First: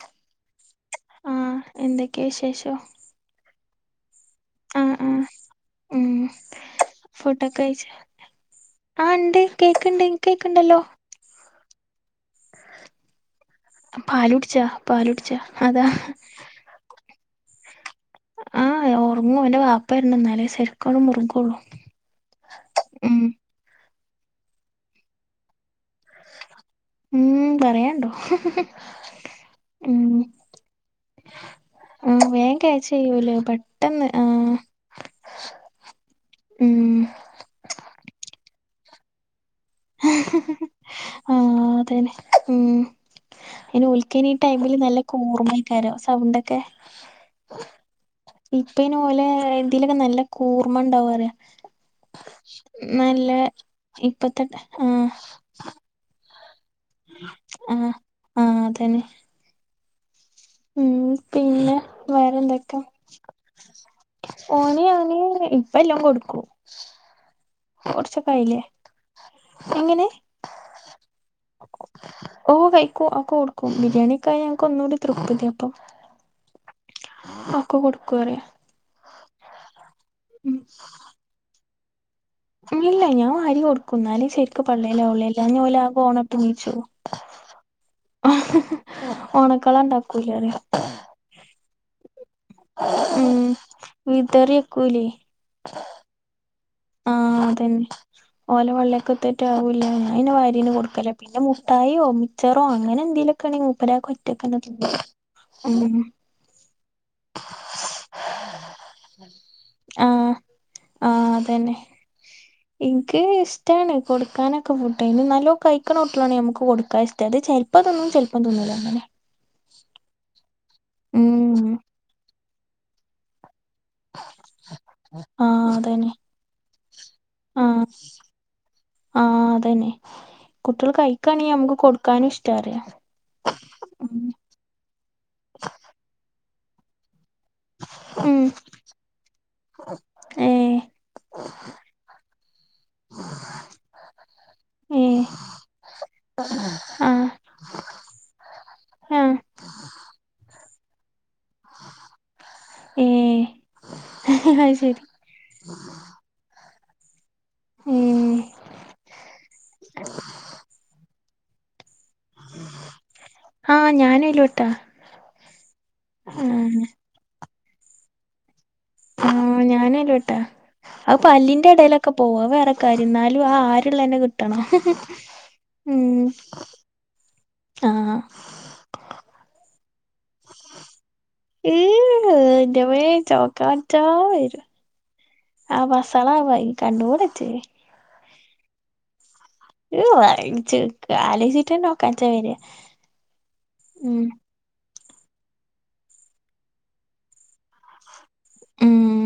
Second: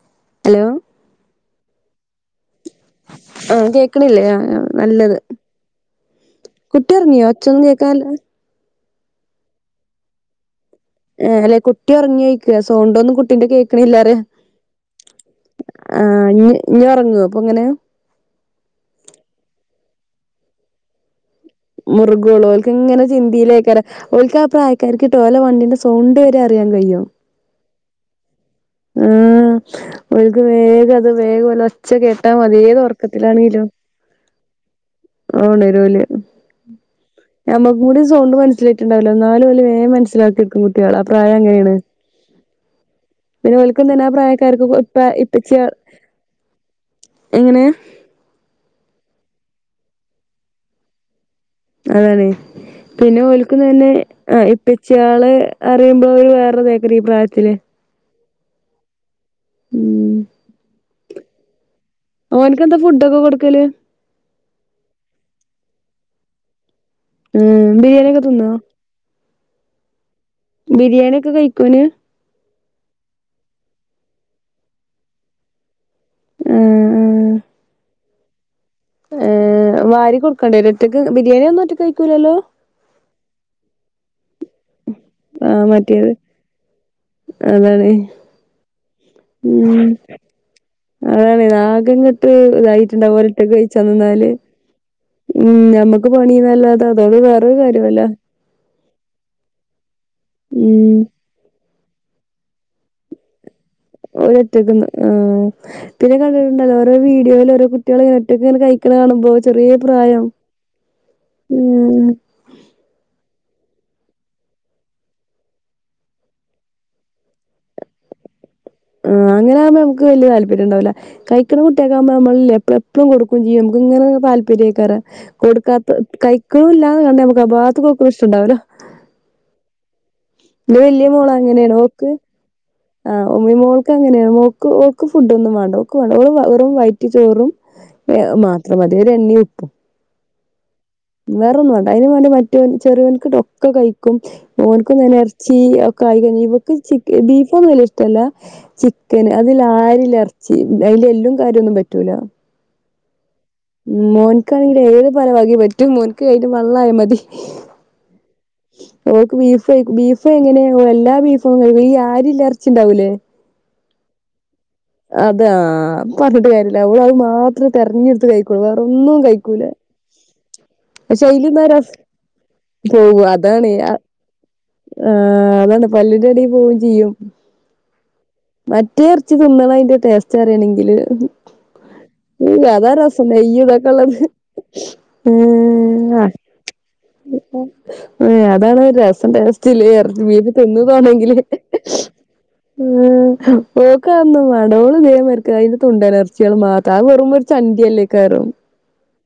ചിം hello ആഹ് എന്തൊക്കെ വിശേഷം? ആഹ് കേക്ക്ണില്ലേ? ആഹ് ആഹ് നല്ലത്. ഉം കുട്ടി ഒർങ്ങിയോ? ഒച്ചൊന്നും കേക്കാൻല്ല ആഹ് ഇണ്ടെ കേക്ക്ണ്ടേ ഇൻക്ക് കേക്ക്ണ്ടല്ലോ. ഏഹ് അല്ലെ കുട്ടിയൊർങ്യോയ്ക്ക സൗണ്ടൊന്നും കുട്ടിന്റെ കേക് ണില്ലാറ്യ. പാലുടിച്ചാ പാലുടിച്ചാ അതാ ആഹ് ഇഞ് ഇഞ് ഒർങോ അപ്പൊ ങ്ങനെ. ആഹ് ഒർങ്ങും ഓന്റെ വാപ്പ വര്നം ഇന്നാലേ സര്ക്കാണ്ട് മുർഗൊള്ളൂ മുർഗൊള്ളൂ ഓല്ക്ക് ഇങ്ങനെ ചിന്തീലേക്കാരം ഓൽക്ക് ആ പ്രായക്കാർക്ക് ട്ടോ ഓലെ വണ്ടിന്റെ സൗണ്ട് വരെ അറിയാൻ കയ്യും. ഉം പറയാൻണ്ടോ ആഹ് ഓൽക്ക് വേഗ അത് വേഗോല് ഒച്ച കേട്ടാമതി ഏത് ഒറക്കത്തിലാണെങ്കിലും ട്ടെന്ന് ആഹ് അ ഒണരൂല്ലേ. ഉം ഞമ്മക്കും കൂടി സൗണ്ട് മനസ്സിലായിട്ടുണ്ടാവുല ഇന്നാലും ഓല് വേം മനസ്സിലാക്കിട്ക്കും കുട്ടിയാൾ ആ പ്രായം ആഹ് അങ്ങനേണ്. അതന്നെ ഉം അയിന് തന്നെ ആ ഓൽക്കയിന് ഈ പ്രായക്കാർക്ക് ടൈമില് നല്ല ഇപ്പ കോർമ്മ ഇപ്പച്ചി ആയിക്കാരം സൗണ്ടൊക്കെ എങ്ങനെ? ഇപ്പയിന് ഓലെ ഇതീലൊക്കെ നല്ല കൂർമ്മ ഉണ്ടാവും പറ്യ. അതാണെ പിന്നെ ഓൽക്കും തന്നെ ഇപ്പത്തെ ആഹ് ആഹ് ഇപ്പച്യാള് അറിമ്പോ ഒര് വേറൊരുതേക്കാരം. ആഹ് ആഹ് അതന്നെ ഊം ഉം പിന്നെ ഓൻക്കെന്താ വേറെന്തൊക്കെ? ഫുഡൊക്കെ കൊടുക്കല് ഓന് ഞാന് ഇപ്പ എല്ലതും കൊടുക്കും ഉം ബിരിയാണിയൊക്കെ തിന്നോ കോർച്ചൊക്കായില്ലേ. എങ്ങനെ? ബിരിയാണി യൊക്കെ കഴിക്കോന്? ഓഹ് കഴിക്കും അഒക്കെ കൊടുക്കും. ബിരിയാണിക്കായാ ഞങ്ങക്ക് ഒന്നൂടെ തൃപ്തിയാപ്പം. ആഹ് ആഹ് അഒക്കെ കൊടുക്കു അർയാ. ഏഹ് വാരി ഉം കൊട്ക്കണ്ട്യേരോ? ഒറ്റയ്ക്ക് ബിരിയാണി ഒന്നും ഒറ്റക്ക് കഴിക്കൂലല്ലോ. ഇല്ല ഞാൻ വാരി കൊടുക്കും ഇന്നാലേ ശരി ക്ക് പള്ളേലാവുള്ളൂ എല്ലാഞ്ഞാ ഓല് ആകെ ഓണട്ട് നീച്ചോവും. അതാണെ ഓണക്കള ഇണ്ടാക്കൂലേ പറിയ. അതാണെ. ആകെങ്ങെട്ട് ഇതായിട്ടുണ്ടാവും ഉം ഓലൊറ്റെക്ക് കഴിച്ചാൻ നിന്നാല് വിതറിവെക്കൂലേ ഉം ഞമ്മക്ക് പണിന്നല്ലാതെ അതോണ്ട് വേറൊരു കാര്യ വൂല്ല. ഓലെ പള്ളേക്കത്ത്‌വൊറ്റെ ആവുല ഞാൻ പിന്നെ വാരിയെന്നെ ഉം കൊട്ക്കലാ. പിന്നെ മുട്ടായിയോ മിച്ചറോ അങ്ങനെ എന്തോലെക്കെ ആണെങ്കിൽ മൂപ്പരാക്ക ഒറ്റക്കന്നെ തിന്നും. മ്ഹ് കണ്ട് ഇണ്ടല്ലോ ഓരോ വീഡിയോല് ഓരോ കുട്ടികൾ ഒറ്റക് ഇങ്ങനെ കഴിക്ക്ണ കാണുമ്പോ ചെറിയ പ്രായം ആഹ് ആഹ് അതന്നെ ഉം ഇൻക്ക് ഇഷ്റ്റാണ് കൊടുക്കാനൊക്കെ ഫുഡയ്ന് നല്ലോ കഴിക്ണ കുട്ടിയേളാണെങ്കി നമുക്ക് കൊടുക്കാ ഇഷ്റ്റാ. ഇത് ചെല് പ്പം തിന്നും ചെൽപ്പം തിന്നൂല്ല അങ്ങനെ. ആഹ് അങ്ങനാവുമ്പം ഞമ്മക് വല്യ താല്പര്യണ്ടാവൂല്ല. കഴിക്ക്ണ ഉം കുട്ടിയേക്കാവുമ്പോ മ്മള് ഇല്ല്യെ എപ്പളുഎ പ്പളും കൊടുക്കും ചെയ്യും. നമ്മക്ക് ഇങ്ങനെ താല്പര്യേക്കാരം. ആഹ് കൊടുക്കാത്ത അതന്നെ കഴിക്ണൂല്ലാന്ന് കണ്ടാ നമുക്ക് ആ ആഹ് ഭാഗത്തുക്കോക്ണെ ഇഷ്ട്ടണ്ടാവൂല. ആഹ് അതന്നെ ഇന്റെ കുട്ടികൾ വല്യ മോള് കഴിക്കാണെ അങ്ങനെയാണ് നമുക്ക് ഓക്ക് കൊടുക്കാനും ഇഷ്ടാ പറ്യ. ആഹ് ഉമ്മിമോൾക്ക് അങ്ങനെയാ മോ ഓക്ക് ഫുഡ് ഒന്നും വാണ്ട ഓക്ക് വെള്ള വെറും വൈറ്റ് ചോറും ഉം മാത്രം മതി ഒരു എണ്ണീം ഉപ്പും ഏഹ് വേറൊന്നും വാണ്ട. അതിന് വേണ്ടി മറ്റോൻ ചെറിയോൻക്ക് ട്ടോ ഒക്കെ കഴിക്കും ഓൻക്കും തന്നെ ഏഹ് ചീ കായി കഞ്ഞ ഇവക്ക് ചി ആഹ് ബീഫ് ഒന്നും വല്യ ഇഷ്ടല്ല ചിക്കൻ ആഹ് അതിൽ ആരില ഇറച്ചി അതിന്റെ എല്ലും കാര്യന്നും പറ്റൂല ഏഹ് ഉം അത് മോനക്കാണെങ്കിൽ ശരി ഏത് പലവകേം പറ്റും മോൻക്ക് ഇതു വള്ളായാലും മതി ഏഹ് ഓക്ക് ബീഫ ബീഫ് എങ്ങനെയ എല്ലാ ബീഫ ഈ ആര്ല ഇറച്ചിണ്ടാവൂലേ ആഹ് ഞാനും അയിലോട്ടാ അതാ പറഞ്ഞിട്ട് കാര്യമല്ല അവളെ അത് മാത്രമേ തെരഞ്ഞെടുത്ത് കഴിക്കോള്ളൂ വേറൊന്നും കഴിക്കൂല അനല്ലോട്ടാ അത് പക്ഷെ അയില് ന്നാ പല്ലിന്റെ രസം ഇടയിലൊക്കെ പോവും അത് വേറെ കാര്യം എന്നാലും ആ ആരുള്ള തന്നെ കിട്ടണം ആഹ് അതാണ് ഉം പല്ലിന്റെ അടി പോവേം ചെയ്യും ആഹ് മറ്റേ ഇറച്ചി തിന്നണ അയിന്റെ ടേസ്റ്റ് അറിയണെങ്കില് ഈഹ് ഇ അതാ എന്റമ്മേ രസംനെയ്യ് ചോക്കാൻ പറ്റാ അതേക്കെള്ളത് വരും കണ്ണൂർത്തി ഉം അതാണ് രസ വ്യവ [unintelligible] വീര് തിന്നതോണെങ്കില് ആലോചിച്ചിട്ടന്നെ ഓക്കാൻച്ച വര ഓക്ക് ഉം അത് മടകള് ഇക്ക അതിന്റെ തൊണ്ട അലർജികൾ മാത്രം അവെമോ ഒരു ചണ്ടിയ അല്ലേ കറും ഉം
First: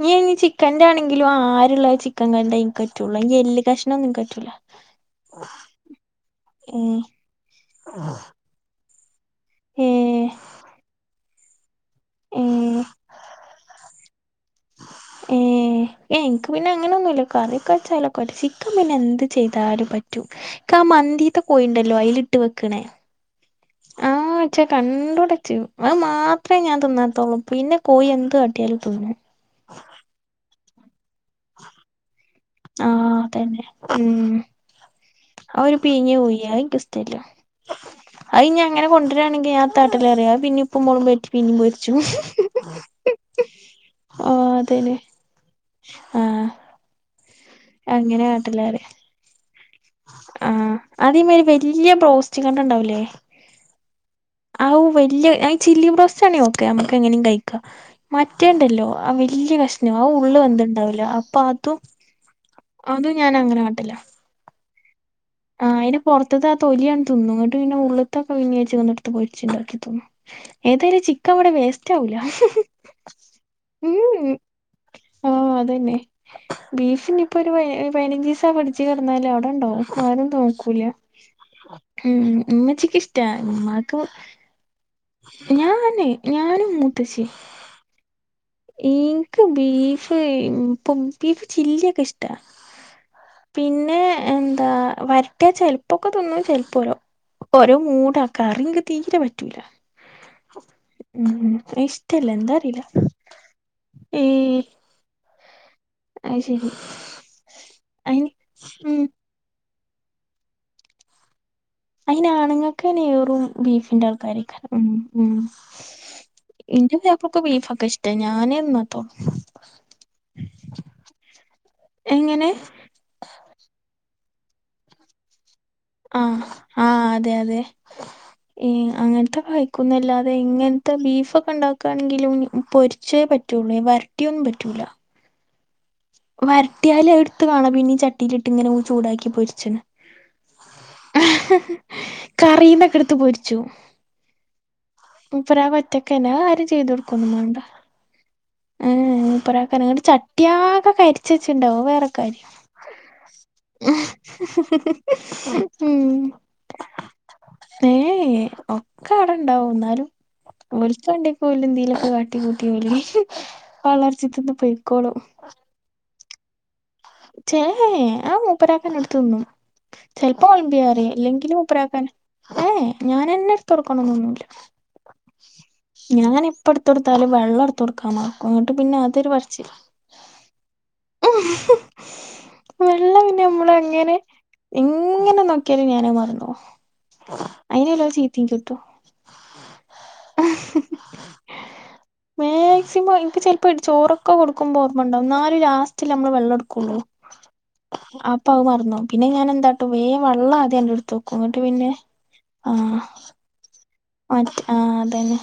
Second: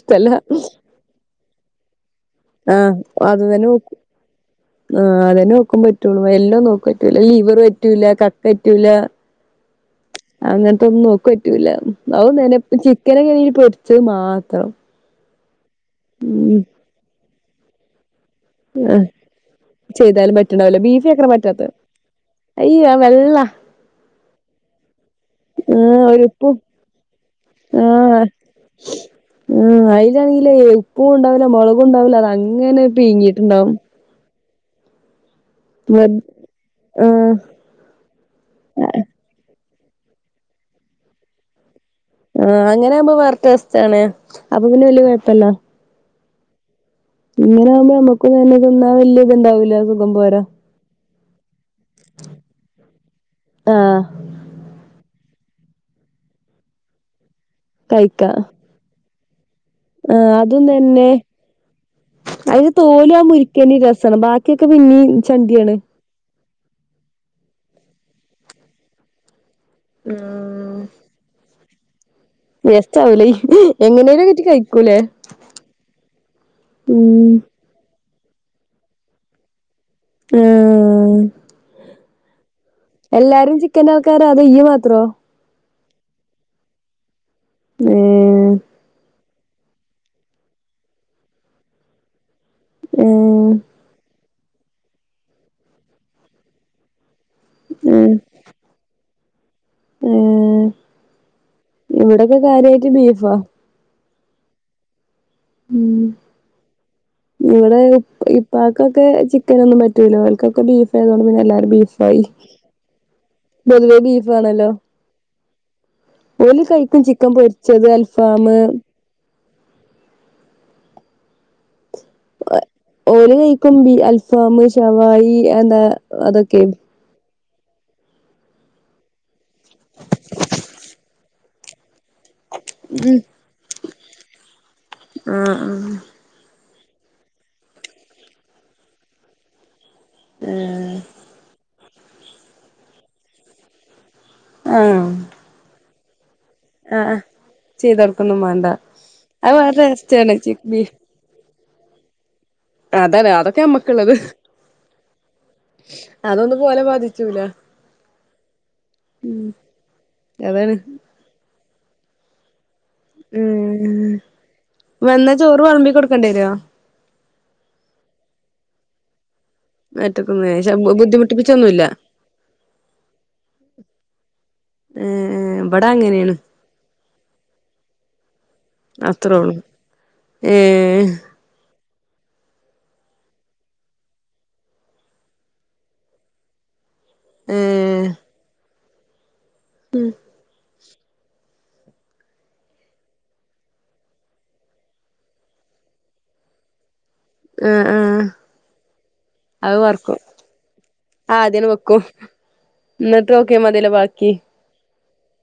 നീ ഇനി ചിക്കന്റെ ആണെങ്കിലും ആരുള്ള ക്ക കണ്ട ആഹ് പറ്റുള്ളൂ ഇ അത് തന്നെ എലു കക്ഷണം നോക്കും ഒന്നും പറ്റൂല്ല ആഹ് അതന്നെ ഓക്കും പറ്റുള്ളൂ എല്ലോന്ന് ഓക്ക് ഏഹ് പറ്റൂല ലിവർ പറ്റൂല ക പറ്റൂല ഏഹ് അങ്ങനത്തെ ഒന്നും നോ പറ്റൂല അ നിനെപ്പ ഏഹ് ചിക്കനക്ക പൊരിച്ചത് മാത്രം ഏഹ് എനിക്ക് ഉം പിന്നെ അങ്ങനെ ഒന്നുല്ല കറിയൊക്കെ വെച്ചാൽ ക്ക് പിന്നെ എന്ത് ചെയ്താലും പറ്റും ചെയ്താലും പറ്റ്ണ്ടാവൂല എക്ക ബീഫ് മന്തിത്തെ പോയിണ്ടല്ലോ അതിൽ ഇട്ട് വെക്കണേ വെള്ളാ ആഹ് ഇച്ചാ കണ്ടുകൂടെ ചെയ്യ അത് ആഹ് ഒരുപ്പും മാത്രമേ ഞാൻ തിന്ന പ്പ പിന്നെ കോഴി ആഹ് എന്ത് കാട്ടിയാലും തിന്നും ആഹ് അയിലാണെങ്കിലേയ് ഉപ്പും ഉണ്ടാവില്ല മുളകും ഉണ്ടാവില്ല അത അങ്ങനെ ആഹ് അതന്നെ പിഴിങ്ങിട്ടുണ്ടാവും ഉം ആ ഒരു വെർ പിഞ്ഞ പോയി അയെനിക്ക് ഇഷ്ട്ടല്ല ആഹ് അത് ഇനി അങ്ങനെ കൊണ്ടര ആ താട്ടില അറിയാം പിന്ന ഇപ്പ മോളും മീൻ പൊരിച്ചു ആഹ് അങ്ങനെ ആവുമ്പോ വേറെ ടേസ്റ്റ് ആണ് ആഹ് അപ്പൊ പിന്നെ അതന്നെ വലിയ കൊഴപ്പല്ല ആഹ് ഇങ്ങനെ ആകുമ്പോ അങ്ങനെ നമുക്ക് തന്നെ ഇത് കാട്ടലാറിയ വലിയ ഇത്ണ്ടാവില്ല സുഖം പോരാ ആഹ് അതിമേ ഒരു വലിയ ബോസ്റ്റ് കണ്ട ഉണ്ടാവലേ ആഹ് ആവു വലിയ ചില്ലി ബ്രോസ്റ്റാണേ ഒക്കെ നമുക്ക് എങ്ങനെയും കഴി ക്ക കഴിക്കാ മറ്റേണ്ടല്ലോ ആ വലിയ കഷ ഞാവു ആഹ് ഉള്ള് അതും വെന്തുണ്ടാവില്ല തന്നെ അപ്പൊ അതും അതും ഞാൻ അങ്ങനെ കണ്ടില്ല ഒക്കെ പിന്നേം ചണ്ടിയാണ് പുറത്തത്തെ ആ തൊലിയാണ് ന്ന ഇങ്ങട്ട് പിന്നെ ഉള്ളത്തൊക്കെ വിനച്ച കടുത്ത് പോൊിുണ്ടാക്കി തോന്നു ആഹ് ഏതായാലും ചിക്കൻ ഇവിടെ വേസ്റ്റ് ആവില്ല വേസ്റ്റാവുലെ എങ്ങനെലും ച്ചി കഴിക്കൂലേ ആഹ് ഉം [unintelligible] പയിനാജുസ ച കെടന്നാലും അവിടെണ്ടാവും ആരും നോക്കൂല ആഹ് ഉം ഉമ്മച്ചി എല്ലാരും ചിക്കൻ ആൾക്കാരാ അതേ ഈ മാത്രോ? ഞാൻ തന്നെ ഞാനും മൂത്തശ്ശി. ഉം യീന്ക് ബീഫ് ഇപ്പും ബീഫ് ചില്ലിയൊക്കെ ഇഷ്ടാ. ഉം പിന്നെ എന്താ വരട്ടിയ ചെലപ്പൊക്കെ തിന്നും ചെലപ്പോലോ ഓരോ ഏഹ് മൂടാ കറി നിക്ക്തീരെ പറ്റൂല. ഏഹ് ഉം ഇഷ്ടല്ല ഇവിടൊക്കെ എന്താറീല കാര്യായിട്ട് ബീഫാ ഈ ഉം ശരി ഇവടെ അയിന് ഉം ഇപ്പാക്കൊക്കെ ചി ക്കനൊന്നും പറ്റൂലാ അവൽക്കൊക്കെ ബീഫായതോണ്ട് പിന്നെല്ലാരും ബീഫ് ബീഫായി അയിനാണുങ്ങക്ക് നെറും പൊതുവേ ബീഫിന്റെ [unintelligible] കാരൊക്കെ ബീഫാണല്ലോ ഉം ഉം ഓല് എന്റെ കഴിക്കും ചിക്കൻ പുയപ്ലക്ക് ബീഫൊക്കെ പൊരിച്ചത് ഇഷ്ട്ടാ ഞാന് അൽഫാമ് ന [unintelligible] എങ്ങനെ? ഓല് കഴിക്കും ബി അൽഫാമ്, ശവായി എന്താ ആഹ് അതൊക്കെ ആഹ് അതെ അതെ ഈ അങ്ങന ത്തെ കഴിക്കുന്നല്ലാതെ ഇങ്ങൻത്തെ ബീഫൊക്കെണ്ടാക്ക ക്കണെങ്കിലും പൊരിച്ചേ പറ്റുള്ളൂ വരട്ടിയൊന്നും പറ്റൂലാ ആഹ് ആഹ് വരട്ടിയാല് എടുത്ത് കാണാ പിന്നീ ചട്ടീലിട്ട് ഇങ്ങനെ ചൂടാക്കി പൊരിച്ചണ്. ആഹ് കറിനെക്കെടുത്ത് പൊരിച്ചു. ആഹ് [unintelligible] ഒറ്റക്കെന്നാ [unintelligible] ആഹ് ചെയ്തോടൊക്കൊന്നുമേണ്ട ചെയ്തോട്ക്കൊന്നും മാണ്ട അത് വേറെ ഏഹ് ടേസ്റ്റാണ് ചിക്ക് ചട്ടിയാകെ ബീഫ് കരി ച്ച്ച്ചാണ്ടാവും വേറെ കാര്യം അതാണ് അതൊക്കെ ഞമ്മക്ക്ള്ളത്. ഹ ഹ ഉം അതൊന്നും പോലെ ബാധിച്ചൂല ഏഹ് ഉം ഒക്കെവടെണ്ടാവും എന്നാലും അതാണ് ഓലിച്ചണ്ടിക്കല്ല [unintelligible] ന്തീലൊക്കെ കാട്ടി കൂട്ടി ഓലി ഉം വളർച്ച തിന്ന് പൊയ്ക്കോളും വന്നാ ചോറ് വേളമ്പി കൊടുക്കേണ്ടി വരോ? ചേ ആഹ് മൂപ്പരാക്കൻ എടുത്തു തിന്നും ചെലപ്പോ മറ്റക്കൊന്ന് പക്ഷെ വേളമ്പിയറയും ഇലെങ്കില് ബുദ്ധിമുട്ടിപ്പിച്ചൊന്നുല്ല മൂപ്പര്ക്കനെ ഏയ് ഞാനെന്നെ എടുതൊടുക്കണം എന്നൊന്നുല്ല ഏഹ് ഇബടെ അങ്ങനെയാണ് ഞാൻ എ എപ്പടുത്തൊടുത്താലും വെള്ള ടുത്തോടുകാൻ മേണം. അങ്ങോട്ട് പിന്നെ ആതൊരു അത്രേള്ളൂ പറച്ചിൽ ഏഹ് വെള്ളം പിന്നെ മ്മള് എങ്ങനെ എങ്ങനെ നോക്കിയാലും ഞാനത് മറന്നോവും അയിനല്ല ഏഹ് ചീത്തേം കിട്ടും ഉം മാക്സിമം എനിക്ക് ചെൽപ്പോ ചോറൊക്കെ കൊടുക്കുമ്പോ ഓർമ്മണ്ടാവുംന്നാലും ലാസ്റ്റല്ലേ മ്മള് വെള്ളം എടു ക്കുളു ആഹ് ആഹ് അപ്പ അത് മറന്നോവും പിന്നെ ഞാൻ അത് വറക്കും എന്താട്ടുംവേം വെള്ളദ്യം അങ്ങ് എടുത്തോകും ന്നട്ട് പിന്നെ ആഹ് ക്ക്യമതിലാ ബാക്കി ആഹ് അതന്നെ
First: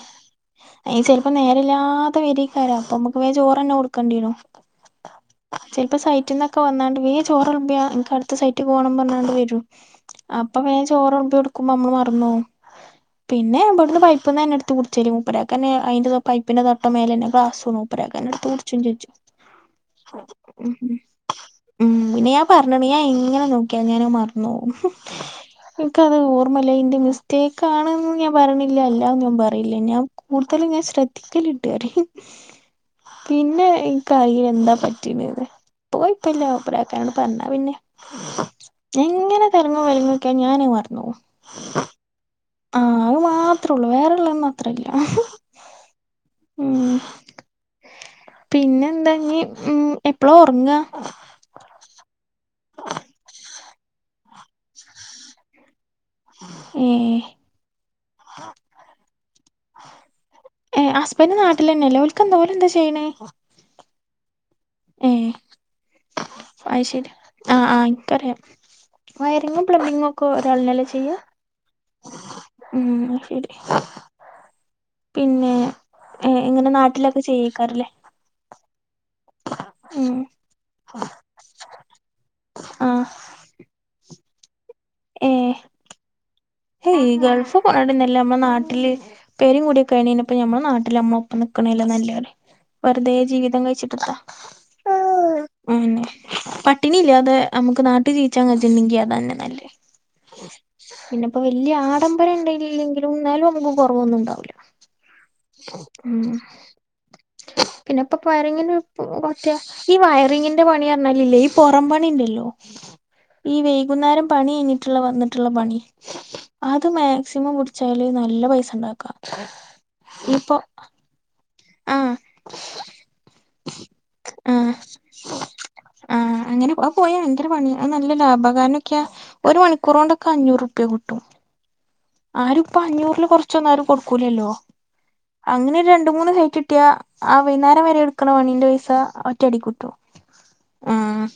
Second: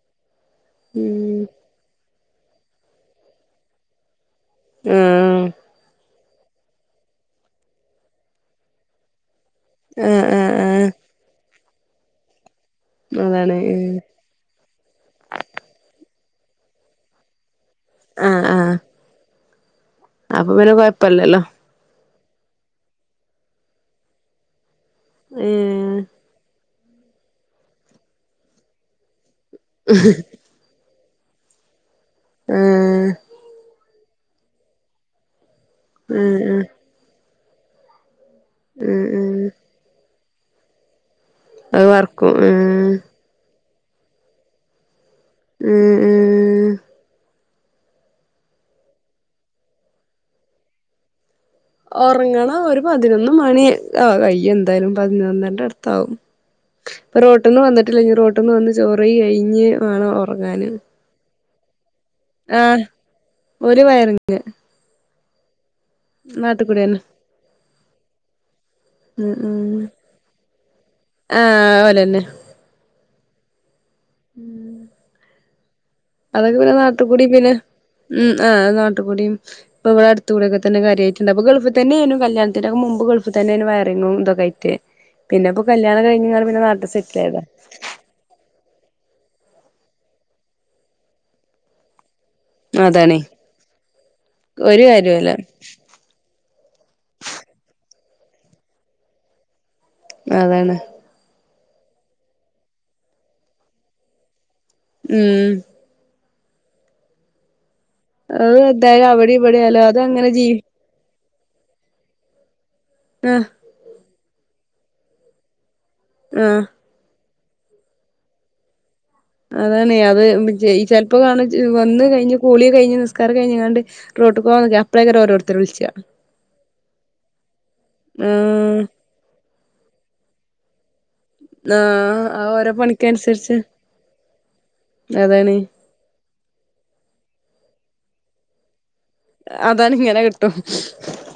ചെലപ്പോ ഉം നേരല്ലാ ത്താ വരിക്കാരാ അപ്പോമ്മക്ക് വേ ചോറെന്നെ കൊടുക്കണ്ടിരോ ഉം ചെലപ്പോ സൈറ്റിനൊക്കെ വന്നാണ്ട് വേഗം ചോറ് വേളമ്പിയ എനിക്ക് അടുത്ത സൈറ്റിക്ക് പോണം എന്നു പറഞ്ഞാണ്ട് വരും ആഹ് ആഹ് അപ്പം വേ ആഹ് ചോറ് വേളമ്പി കൊടുക്കുമ്പോ നമ്മള് മറന്നു പോവും അതാണ് പിന്നെ ഉം ഇവിടുന്ന് പൈപ്പിന്ന് തന്നെ എടുത്ത് കുടിച്ചൽ മൂപ്പരാക്ക് അതിന്റെ പൈപ്പിന്റെ തൊട്ടു മേൽ തന്നെ ക്ലാസ്ണു മൂപ്പരാക്ക ന്നെ ആഹ് എടുത്തു കുടി ആഹ് ചും ചെച്ചു അപ്പൊ പിന്നെ ഉമ് ഉമ് കൊഴപ്പല്ലല്ലോ ഉം പിന്നെ ഞാൻ പറഞ്ഞ് ണ് ഞാൻ എങ്ങനെ നോക്കിയാ ഞാന് അഹ് മറ്ന്നോ വും ഏ ഇന്ക്ക് അത് ഓർമ്മല്ല ഇന്റെ മിസ്റ്റേക്ക് ആണ് ന്നു ഞാൻ പറയിണില്ല അല്ലാന്നു ഞാൻ പറില്ല ഞാൻ കൂടു തലും ഞാൻ ശ്രദ്ധിക്കല്ണ്ട് അ റിം ഉം പിന്നെ ഇനിക്കയില് എന്താ പറ്റി നേന്ന് ഇപ്പ കൊയപ്പില്ല ആഹ് പ്ര ക്കാനോട്പറഞ്ഞ പിന്നെ ഉം ഉം എങ്ങനെ തലങ്ങും വെലങ്ങും ക്യ ഞാനഹ് മറന്നോവും അത് വർക്കും ഏഹ് ആഹ് അഅ്മാത്രേ ഒള്ളൂ വേറെള്ളന്നു അത്രല്ല ഉം ഉം ഉം പിന്നെ എന്താ ഇഞ്ഞ് എപ്പള ഒറ്ങ്ങ്യ ഒറങ്ങണം ഒരു പതിനൊന്ന് മണി അത് കഴിയും എന്തായാലും പതിനൊന്നരന്റെ അടുത്താവും പ്പം ഏഹ് റോട്ടിന്ന് വന്നിട്ടില്ല ഇനി റോട്ടിന്ന് വന്ന് ചോറ് കഴി കഴിഞ്ഞ് വേണം ഒറങ്ങാന് ബന്റ് നാട്ടിൽ തന്നെയല്ലേ ഓൽക്ക് ഓൽ എന്താ ആഹ് ചെയ്യ്ണേ ഓല് വയറിങ് ഏഹ് അത് നാട്ടിക്കൂടെന്നെ ശരി ആഹ് ആഹ് ഇന്ക്കറിയാ ഉം വയറിങ്ങും ഉം പ്ലംബിങ്ങും ഒക്കെ ഒരാളനല്ലേ ചെയ്യാ ആഹ് ഓലന്നെ ഉം ശരി പിന്നെ ഏഹ് അതൊക്കെ ഇങ്ങനെ പിന്നെ നാട്ട് നാട്ടിലൊക്കെ കൂടി പിന്നെ ചെയ്യാക്കാരല്ലേ ഉം ആഹ് നാട്ടിക്കൂടി ഇപ്പ ഇവിടെ ഉം അടുത്തുകൂടെയൊക്കെ തന്നെ കാര്യമായിട്ടുണ്ട് അപ്പ ഗൾഫി തന്നെ ന്നു കല്യാൺ ത്തിന്റെ മുമ്പ് ആഹ് ഗൾഫി തന്നെ ഏന്നു വയറിങ്ങും ഇതൊക്കെ ആയിട്ട് പിന്നെ ഏഹ് ഇപ്പം കല്യാണം കഴിഞ്ഞ് കാണ്ട് പിന്നെ നാട്ട് സെറ്റായതാ ഇപ്പ പോണാട്ടി നല്ലേ നമ്മള നാട്ടില് പേരേം കുടി കെ ആയിണ് ഞ്ഞ് പ്പം നമ്മളെ നാട്ടില് നമ്മള ഒപ്പംനിൽക്കണ അല്ലേ നല്ലേ റിം വെറുതെ അതാണേ ജീവിതം കഴിച്ചിട്ട് എത്താ ഒരു കാര്യല്ല മ് പട്ടിണി ഇല്ലാതെ നമുക്ക് നാട്ടി ജീവിച്ചാൻ കജ്ണ്ടെങ്കി അ തന്നെ ന ല്ലേ അതാണ് അപ്പ വല്യ ആഡംബരം ണ്ട് ഇല്ലെങ്കിലും എന്നാലും നമുക്ക് കുറവൊന്നും ഉണ്ടാവൂല്ല മ് മ് പിന്നെ ഇപ്പ അത് വയറിങ്ങിന് എന്തായാലും അവിടെ പോറ്റയ ഇവിടെ ആയാലും അതങ്ങനെ ജീവി വയറിങ്ങിന്റെ പണി അറിഞ്ഞാലില്ലേ പൊറം പണി ഇണ്ടല്ലോ മ് ഈ വൈകുന്നേരം പണി കഴഞ്ഞിട്ടുള്ള വന്നിട്ടുള്ള പണി മ് അത് മാക്സിമം പിടിച്ചാല് നല്ല പൈസ ണ്ടാക്കാ അതാണ് അത് ജൈ ചെലപ്പോ കാണ് ഈ വന്ന് ആഹ് കഴിഞ്ഞ് കുളി കഴിഞ്ഞ് നിസ്കാരം കഴിഞ്ഞിങ്ങാണ്ട് റോട്ട് ക്ക് പോവാൻ ആഹ് നിക്ക അപ്പളേക്കാ രം ഒരോരുത്തര് വിളിച്ച ആഹ് അങ്ങനെ അഹ് പോയാ ഭയങ്കര പണി നല്ല ലാഭ കാരണം ആഹ് ക്യ ഒരു മണിക്കൂറൊണ്ടൊക്കെ അഞ്ഞൂറ് ർപ്യ കിട്ടും ന്നാ ആരുപ്പോ അഞ്ഞൂറിൽ കൊറച്ചൊന്നും ആരും കൊടുക്കൂലല്ലോ അതാണ് അങ്ങനെ രണ്ട് മൂന്ന് ഹൈറ്റ് ട്ടയാ ആ വൈകുന്നേരം വരെ ഇട്ക്ക്ണ പണിന്റെ പൈസ ഒറ്റയടിക്ക് കിട്ടും അതാണ് ഇങ്ങനെ കിട്ടും ആഹ്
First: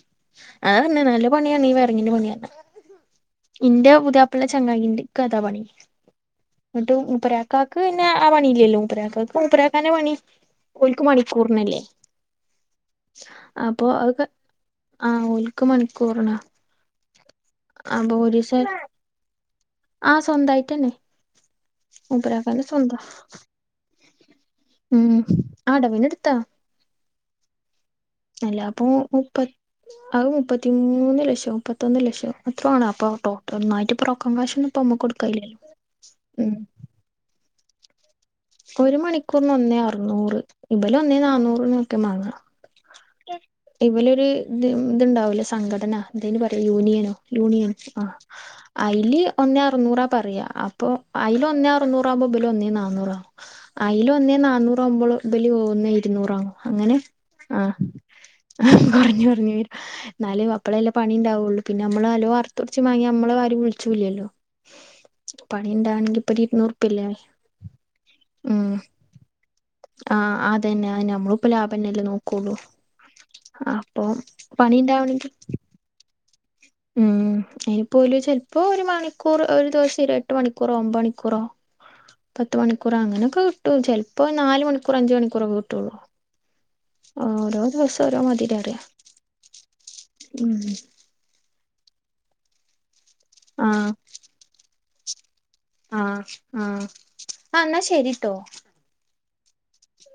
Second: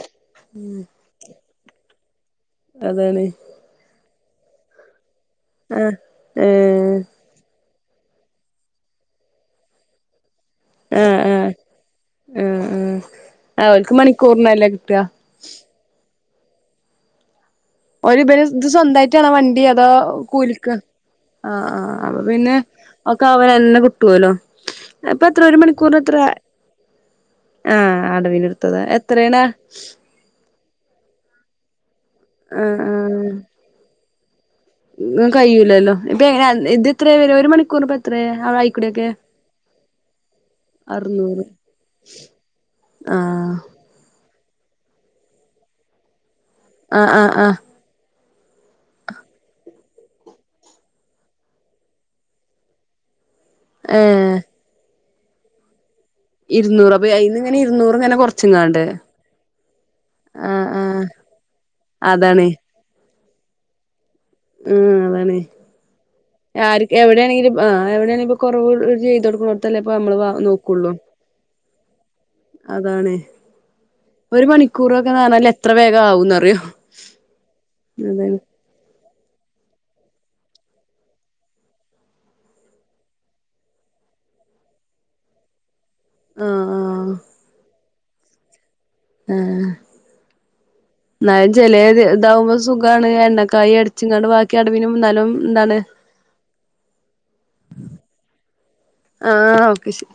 അതന്നെ നല്ല പണിയാണ് ഈ വയറിങ്ങിന്റെ പണിയൊക്കെ അതാണ് ഇന്റെ പുതിയാപ്ലന്റെ ചങ്ങായിണ്ട് ക്ക് അതാ പണി ആഹ് ന്നട്ട് ഏഹ് മൂപ്പരാ കാക്ക് പിന്നെ ആ പണിയില്ലല്ലോ മൂപ്പരാക്കക്ക് മൂപ്പരാക്കാന്റെ പണി ഓൽക്ക് ആഹ് ആഹ് ആഹ് മണിക്കൂറിനല്ലേ ആഹ് ആഹ് അപ്പൊ ഓൽക്ക് അക്കെ മണിക്കൂറിനല്ലേ കിട്ടാ ആഹ് ഓൽ ക്ക് മണിക്കൂറ് നാ ഓര് പര് ഇത് സ്വന്തയിട്ടാണേ വണ്ടി അ തോ ആ കൂലിക്കാ സ്വന്തായിട്ടന്നെ ആഹ് ആഹ് അപ്പ പിന്നെ മൂപ്പരാക്കാന്റെ സ്വന്താ ഒക്കെ അവനന്നേ കിട്ടുവലോ ഉം ഇപ്പ എത്ര ഒരു മണിക്കൂറിനെത്രേ അടവിനെടുത്താ അല്ലാപ്പോ എത്രേണ് ആഹ് മുപ്പത് അഹ് മുപ്പത്തിമൂന്നുലക്ഷോ മുപ്പത്തൊന്ന് ലക്ഷോ അത്രോആണ് അപ്പം ആഹ് ടോട്ട്ർ ഒന്നായിറ്റ് ബ്രോക്കറുംകാഷ് ഇങ്ങക്ക് കഴിയൂല്ലല്ലോ ഇപ്പേ എങ്ങനാ അൻ ഇത് എത്രേ വെരാ ഒരു മണിക്കൂർനിപ്പം എത്രേ ആവ ഒരു മണിക്കൂറിന് ഒന്നേ അറുന്നൂറ് ഇബല് ഒന്നേ അറുന്നൂറ് നാന്നൂറ്നൊക്കെ മാങ്ങാ ആഹ് ഇവലൊരു ഇത് മ് ഇതൊണ്ടാവൂലേ സംഘടന എന്തേനു പറയാ ആഹ് യൂനിയനോ ആഹ് ആഹ് യൂണിയാ ആഹ് അയില് ഒന്നേഅറുന്നൂറാ പറയാ അപ്പൊ അയില് ഒന്നേഅറുന്നൂറാവുമ്പോ ഇബല് ഒന്നേ നാന്നൂറാ അയില് ഒന്നേ നാന്നൂറാവുമ്പോള് ഇബല് ഒന്നേ ഇരുന്നൂറൊ അപ്പ അയിന്ന് എങ്ങനെ ഇരുന്നൂറ് ഇങ്ങനെ ആ കൊറച്ച്ങ്ങാണ്ട് കൊറഞ്ഞ് കൊറഞ്ഞ് ന്നാലും ആഹ് അപ്പളല്ലേ ആഹ് പണി ഉണ്ടാവൊള്ളൂ പിന്നെ അമ്മള് അലുവ അതാണ് വറുത്തു കുറച്ച് മാങ്ങ്യാ അമ്മളെയാരും വിളിച്ചൂല്ല്യല്ലോ ഉം അതാണ് പണിണ്ടാണെങ്കിപരി ആര് എവിടെയാണെങ്കിലും ഇപ്പ ആഹ് എവിടെയാണെങ്കി പ്പ ഉം കുറവൊള ചെയ്തൊടുക്കു ആഹ് അതന്നെ അയന്നെ നമ്മളും ഇപ്പ ലാഭന്നല്ലേ നോക്കൊള്ളു അതാണ് ഹാ അപ്പൊ പണി ഇണ്ടാവണെ ആണല്ലേ എത്ര വേഗആവൂന്നറിയോ ഉം അയിനിപ്പോ ഓല് ചെൽപ്പോ ഒരു മണിക്കൂറ് ഒരു ദിവസം ഒരുഎട്ട് മണിക്കൂറോ ഒമ്പേണിക്കൂറോ പത്തു മണിക്കൂറ് ആ അങ്ങൊനൊക്കെ കിട്ടും ചെൽപ്പം നാല് മണിക്കൂറൊ അഞ്ച് മണിക്കൂറൊ ഒക്കെ കി ആഹ് ആഹ് ആ ഓരോ ദിവസം ഓരോ മാതിരിഅറിയാ ആ ന്നാലും ചെലേത് ഇതാവുമ്പോ സുഖ് ഖാണ് എണ്ണക്കായി ആഹ് അടിച്ചിങ്ങാണ്ട് ബാക്കി അടവിനും ന്നാലും എന്താണ് ആ ആ ആ എന്നാ ശെരിട്ടോ ആ ഓക്കെ ശെ